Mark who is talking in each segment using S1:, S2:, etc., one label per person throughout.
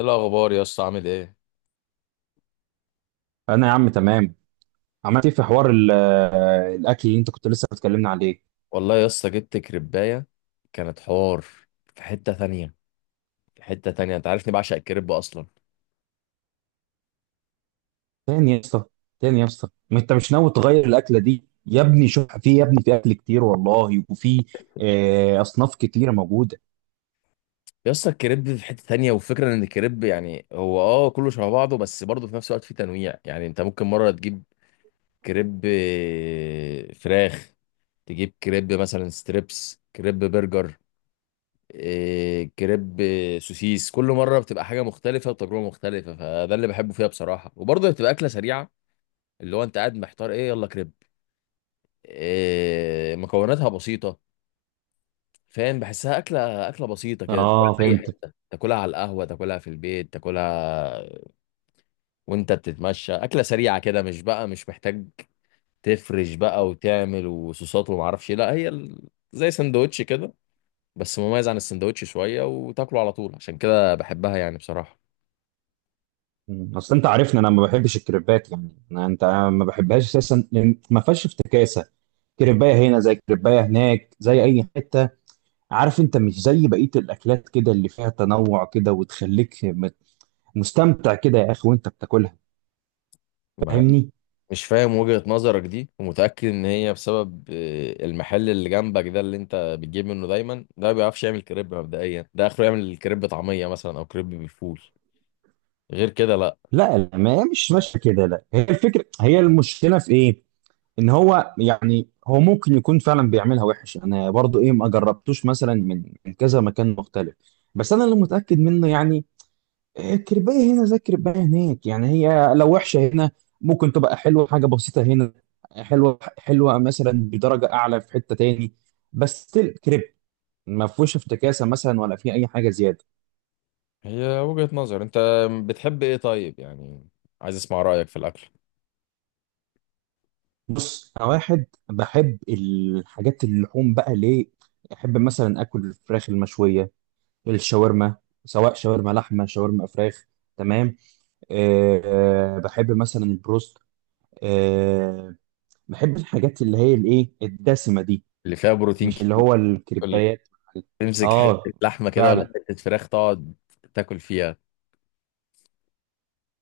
S1: ايه الاخبار يا اسطى؟ عامل ايه؟
S2: انا يا عم تمام. عملت ايه في حوار الاكل اللي انت كنت لسه بتكلمنا عليه؟
S1: والله يا اسطى جبت كريبايه كانت حوار في حته تانية. في حته تانية انت عارفني بعشق الكريب اصلا.
S2: تاني يا اسطى، تاني يا اسطى، ما انت مش ناوي تغير الاكله دي يا ابني؟ شوف في يا ابني، في اكل كتير والله، وفي اصناف كتيره موجوده.
S1: يا اسطى الكريب في حته تانية، والفكره ان الكريب يعني هو كله شبه بعضه، بس برضه في نفس الوقت في تنويع. يعني انت ممكن مره تجيب كريب فراخ، تجيب كريب مثلا ستريبس، كريب برجر، كريب سوسيس. كل مره بتبقى حاجه مختلفه وتجربه مختلفه، فده اللي بحبه فيها بصراحه. وبرضه بتبقى اكله سريعه، اللي هو انت قاعد محتار ايه؟ يلا كريب. مكوناتها بسيطه، فاهم. بحسها اكله بسيطه كده، تاكلها
S2: اه،
S1: في اي
S2: فهمتك.
S1: حته، تاكلها على القهوه، تاكلها في البيت، تاكلها وانت بتتمشى. اكله سريعه كده، مش بقى مش محتاج تفرش بقى وتعمل وصوصات وما اعرفش إيه. لا هي زي سندوتش كده، بس مميز عن السندوتش شويه، وتاكله على طول، عشان كده بحبها يعني بصراحه.
S2: اصل انت عارفني انا ما بحبش الكريبات، يعني انا، انت ما بحبهاش اساسا لأن ما فيهاش افتكاسه. كريبايه هنا زي كريبايه هناك زي اي حته، عارف؟ انت مش زي بقيه الاكلات كده اللي فيها تنوع كده وتخليك مستمتع كده يا اخي وانت بتاكلها، فاهمني؟
S1: مش فاهم وجهة نظرك دي، ومتأكد ان هي بسبب المحل اللي جنبك ده اللي انت بتجيب منه دايما، ده ما بيعرفش يعمل كريب مبدئيا. ده اخره يعمل كريب طعمية مثلا، او كريب بالفول، غير كده لا.
S2: لا لا، ما هي مش ماشيه كده. لا، هي الفكره، هي المشكله في ايه؟ ان هو يعني، هو ممكن يكون فعلا بيعملها وحش، انا برضو ايه، ما جربتوش مثلا من كذا مكان مختلف، بس انا اللي متاكد منه يعني، إيه، كربايه هنا زي كربايه هناك. يعني هي لو وحشه هنا ممكن تبقى حلوه، حاجه بسيطه هنا حلوه، حلوه مثلا بدرجه اعلى في حته تاني، بس still كريب، ما فيهوش افتكاسه مثلا ولا في اي حاجه زياده.
S1: هي وجهة نظر. انت بتحب ايه طيب يعني؟ عايز اسمع رأيك في الاكل
S2: بص انا واحد بحب الحاجات اللحوم بقى، ليه؟ احب مثلا اكل الفراخ المشويه، الشاورما، سواء شاورما لحمه شاورما فراخ، تمام؟ أه. بحب مثلا البروست. أه، بحب الحاجات اللي هي الايه الدسمه دي،
S1: اللي فيها بروتين
S2: مش اللي
S1: كتير،
S2: هو
S1: اللي
S2: الكريبايات.
S1: تمسك حتة
S2: اه،
S1: لحمة كده، ولا
S2: فعلا.
S1: حتة فراخ تقعد تاكل فيها.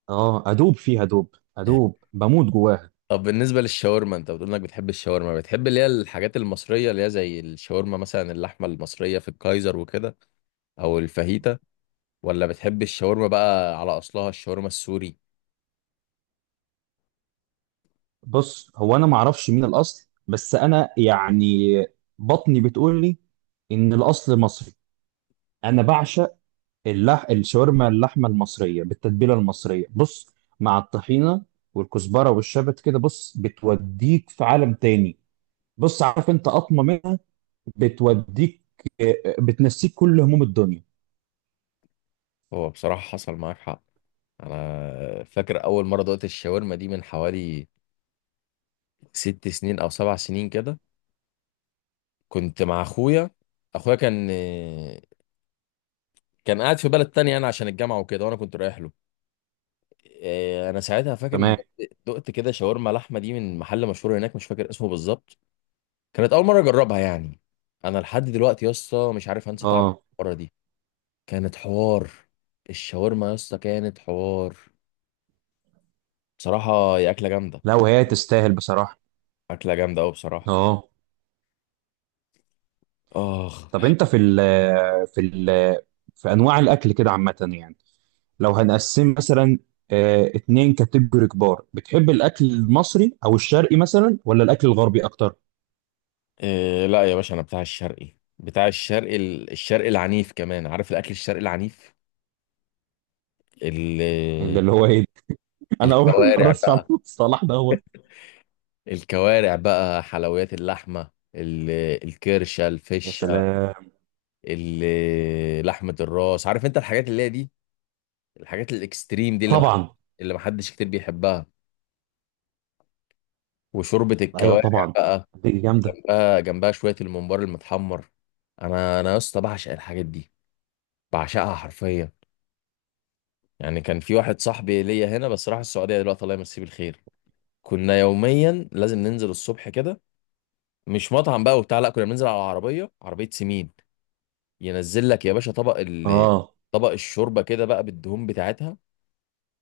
S2: اه، ادوب فيها، ادوب ادوب، بموت جواها.
S1: طب بالنسبة للشاورما، انت بتقول انك بتحب الشاورما. بتحب اللي هي الحاجات المصرية، اللي هي زي الشاورما مثلا، اللحمة المصرية في الكايزر وكده، او الفاهيتا؟ ولا بتحب الشاورما بقى على اصلها، الشاورما السوري؟
S2: بص هو انا ما اعرفش مين الاصل، بس انا يعني بطني بتقول لي ان الاصل مصري. انا بعشق الشاورما اللحمه المصريه بالتتبيله المصريه، بص، مع الطحينه والكزبره والشبت كده، بص بتوديك في عالم تاني. بص، عارف انت قطمه منها بتوديك، بتنسيك كل هموم الدنيا.
S1: هو بصراحة حصل معاك حق. انا فاكر اول مرة دقت الشاورما دي من حوالي 6 سنين او 7 سنين كده. كنت مع اخويا، اخويا كان كان قاعد في بلد تانية انا، عشان الجامعة وكده، وانا كنت رايح له. انا ساعتها فاكر ان
S2: تمام،
S1: دقت كده شاورما لحمة دي من محل مشهور هناك، مش فاكر اسمه بالظبط. كانت اول مرة اجربها يعني. انا لحد دلوقتي يا اسطى مش عارف انسى طعم
S2: اه.
S1: المرة دي. كانت حوار. الشاورما يا اسطى كانت حوار. بصراحة هي أكلة جامدة،
S2: لا وهي تستاهل بصراحه.
S1: أكلة جامدة أوي بصراحة.
S2: اه.
S1: آخ.
S2: طب انت في ال في ال في انواع الاكل كده عامه، يعني لو هنقسم مثلا اتنين كاتيجوري كبار، بتحب الاكل المصري او الشرقي مثلا ولا الاكل الغربي اكتر؟
S1: إيه لا يا باشا، أنا بتاع الشرقي، بتاع الشرقي، الشرقي العنيف كمان. عارف الأكل الشرقي العنيف؟ ال-
S2: ده اللي هو ايه ده؟ انا اول
S1: الكوارع
S2: مره اسمع عن
S1: بقى،
S2: المصطلح ده، هو.
S1: حلويات اللحمة، الكرشة،
S2: يا
S1: الفشة،
S2: سلام.
S1: لحمة الراس. عارف أنت الحاجات اللي هي دي، الحاجات الإكستريم دي،
S2: طبعا.
S1: اللي محدش كتير بيحبها، وشوربة
S2: ايوه
S1: الكوارع
S2: طبعا،
S1: بقى،
S2: دي جامده.
S1: آه جنبها شويه الممبار المتحمر. انا يا اسطى بعشق الحاجات دي، بعشقها حرفيا. يعني كان في واحد صاحبي ليا هنا بس راح السعوديه دلوقتي، الله يمسيه بالخير، كنا يوميا لازم ننزل الصبح كده. مش مطعم بقى وبتاع، لا، كنا بننزل على عربيه، عربيه سمين. ينزل لك يا باشا
S2: اه،
S1: طبق الشوربه كده بقى بالدهون بتاعتها،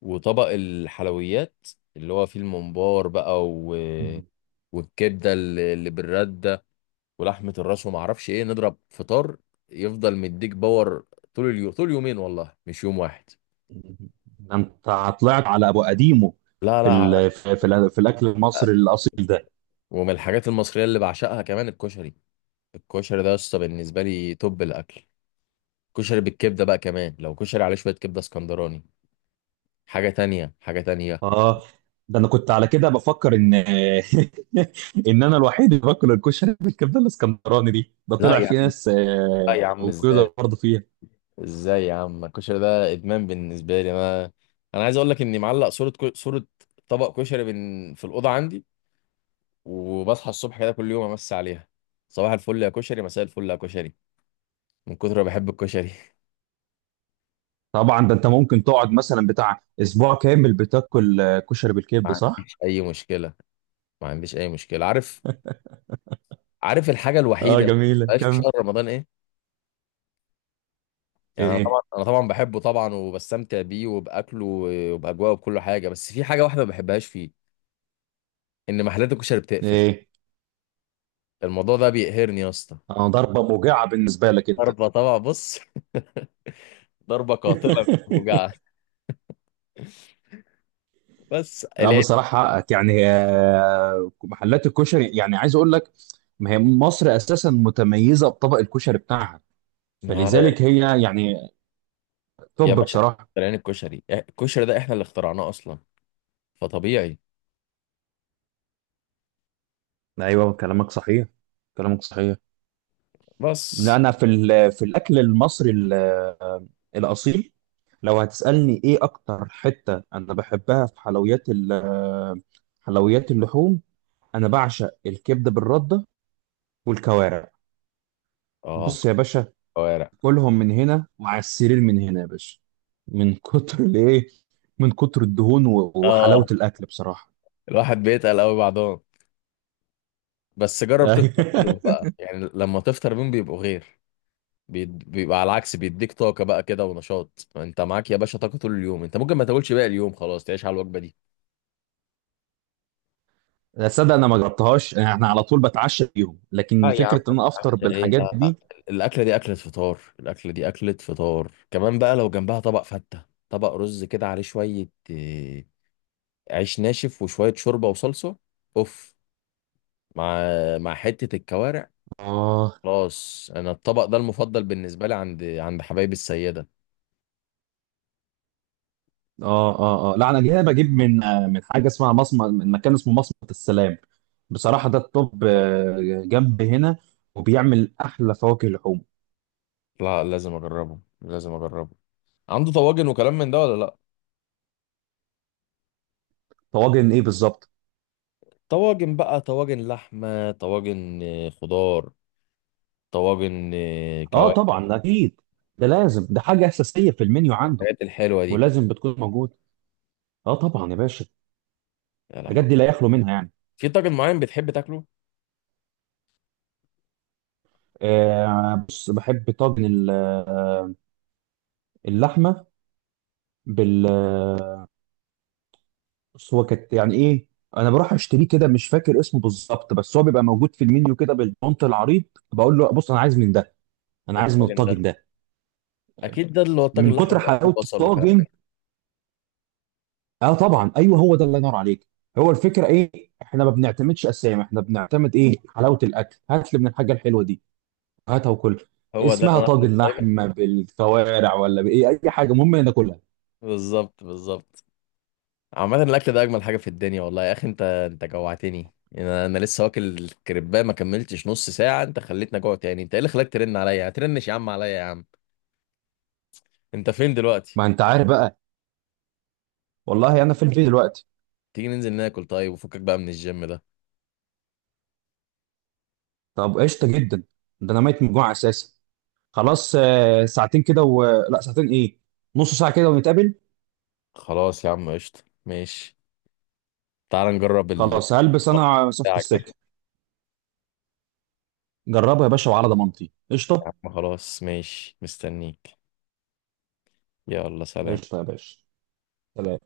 S1: وطبق الحلويات اللي هو فيه الممبار بقى و... والكبده اللي بالرده، ولحمه الراس، وما اعرفش ايه. نضرب فطار يفضل مديك باور طول اليوم، طول يومين، والله مش يوم واحد.
S2: ده انت طلعت على ابو قديمه
S1: لا
S2: في
S1: لا.
S2: في الاكل
S1: على
S2: المصري الاصيل ده.
S1: ومن الحاجات المصريه اللي بعشقها كمان الكشري. الكشري ده يا اسطى بالنسبه لي توب الاكل. كشري بالكبده بقى، كمان لو كشري عليه شويه كبده اسكندراني، حاجه تانية، حاجه تانية.
S2: اه، ده انا كنت على كده بفكر ان انا الوحيد اللي باكل الكشري بالكبده الاسكندراني دي، ده
S1: لا
S2: طلع
S1: يا
S2: في
S1: عم،
S2: ناس
S1: لا يا عم ازاي،
S2: موجوده برضه فيها.
S1: ازاي يا عم؟ الكشري ده ادمان بالنسبه لي انا. انا عايز اقول لك اني معلق صوره صوره طبق كشري في الاوضه عندي، وبصحى الصبح كده كل يوم امسي عليها: صباح الفل يا كشري، مساء الفل يا كشري، من كتر ما بحب الكشري
S2: طبعا، ده انت ممكن تقعد مثلا بتاع اسبوع كامل بتاكل كشري
S1: ما
S2: بالكبده، صح؟
S1: عنديش اي مشكله، ما عنديش اي مشكله. عارف، عارف الحاجه
S2: اه،
S1: الوحيده اللي ما
S2: جميله،
S1: بتبقاش في
S2: كمل.
S1: شهر رمضان ايه؟ يعني انا
S2: ايه.
S1: طبعا، انا طبعا بحبه طبعا وبستمتع بيه وباكله وباجواءه وبكل حاجه، بس في حاجه واحده ما بحبهاش فيه، ان محلات الكشري بتقفل.
S2: ايه.
S1: الموضوع ده بيقهرني يا اسطى.
S2: انا، ضربه موجعه بالنسبه لك انت.
S1: ضربه طبعا، بص ضربه قاتله، وجع. بس
S2: لا
S1: العيب
S2: بصراحه حقك، يعني محلات الكشري يعني، عايز اقول لك، ما هي مصر اساسا متميزه بطبق الكشري بتاعها،
S1: ما-
S2: فلذلك هي يعني
S1: يا
S2: توب
S1: باشا،
S2: بصراحه.
S1: اخترعين الكشري، الكشري ده احنا اللي اخترعناه اصلا، فطبيعي.
S2: ايوه كلامك صحيح، كلامك صحيح. لا
S1: بس
S2: انا في الاكل المصري الاصيل، لو هتسالني ايه اكتر حته انا بحبها في حلويات حلويات اللحوم، انا بعشق الكبده بالرده والكوارع.
S1: اه
S2: بص يا باشا،
S1: كوارع،
S2: كلهم من هنا وعلى السرير، من هنا يا باشا، من كتر الايه، من كتر الدهون
S1: اه
S2: وحلاوه الاكل بصراحه.
S1: الواحد بيتقل قوي بعضهم، بس جرب تفطر بيهم بقى يعني، لما تفطر بيهم بيبقوا غير. بيبقى على العكس، بيديك طاقة بقى كده ونشاط، انت معاك يا باشا طاقة طول اليوم، انت ممكن ما تاكلش باقي اليوم خلاص، تعيش على الوجبة دي.
S2: لا صدق، انا ما جربتهاش، احنا على طول بتعشى بيهم، لكن
S1: اه يا عم،
S2: فكره ان انا افطر
S1: ايه
S2: بالحاجات
S1: لا،
S2: دي.
S1: الاكله دي اكله فطار، الاكله دي اكله فطار كمان بقى. لو جنبها طبق فته، طبق رز كده عليه شويه عيش ناشف وشويه شوربه وصلصه، اوف، مع مع حته الكوارع،
S2: اه
S1: خلاص. انا الطبق ده المفضل بالنسبه لي عند حبايبي السيده.
S2: اه اه، اه لا، انا جاي بجيب من من حاجه اسمها مصمت، من مكان اسمه مصمت السلام بصراحه. ده الطب آه، جنب هنا وبيعمل احلى فواكه لحوم.
S1: لا لازم اجربه، لازم اجربه. عنده طواجن وكلام من ده ولا لا؟
S2: طواجن ايه بالظبط؟
S1: طواجن بقى، طواجن لحمه، طواجن خضار، طواجن
S2: اه
S1: كوارع،
S2: طبعا، اكيد ده لازم، ده حاجه اساسيه في المنيو عنده،
S1: الحاجات الحلوه دي.
S2: ولازم بتكون موجوده. اه طبعا يا باشا،
S1: يا
S2: الحاجات
S1: لهوي.
S2: دي لا يخلو منها يعني.
S1: في طاجن معين بتحب تاكله؟
S2: آه بص، بحب طاجن اللحمه بال آه، بص هو كانت يعني ايه، انا بروح اشتريه كده، مش فاكر اسمه بالظبط، بس هو بيبقى موجود في المنيو كده بالبونت العريض، بقول له بص انا عايز من ده، انا عايز من
S1: الطاجن ده
S2: الطاجن ده،
S1: اكيد ده اللي هو الطاجن
S2: من
S1: الاحمر
S2: كتر
S1: بقى، فيه
S2: حلاوه
S1: بصل وكلام من
S2: الطاجن.
S1: ده.
S2: اه طبعا، ايوه هو ده، الله ينور عليك. هو الفكره ايه، احنا ما بنعتمدش اسامي، احنا بنعتمد ايه، حلاوه الاكل، هات لي من الحاجه الحلوه دي، هاتها وكل،
S1: هو ده اللي
S2: اسمها
S1: انا
S2: طاجن
S1: باكله دايما.
S2: اللحمه بالكوارع ولا بايه اي حاجه، المهم ناكلها.
S1: بالظبط، بالظبط. عامة الأكل ده أجمل حاجة في الدنيا والله، يا أخي أنت، جوعتني. أنا لسه واكل الكريباه ما كملتش نص ساعة، أنت خليتني أجوع تاني. أنت إيه اللي خلاك ترن عليا؟ هترنش يا عم عليا يا عم. أنت فين دلوقتي؟
S2: ما انت عارف بقى، والله انا في البيت دلوقتي.
S1: تيجي ننزل ناكل طيب، وفكك بقى من الجيم ده.
S2: طب قشطه جدا، ده انا ميت من الجوع اساسا، خلاص ساعتين كده و... لا ساعتين ايه، نص ساعه كده ونتقابل.
S1: خلاص يا عم قشطة، ماشي. تعال نجرب ال
S2: خلاص هلبس، انا صفت
S1: بتاعك ده.
S2: السكه. جربها يا باشا وعلى ضمانتي قشطه.
S1: يا عم خلاص، ماشي، مستنيك. يلا سلام.
S2: قشطه يا باشا، سلام.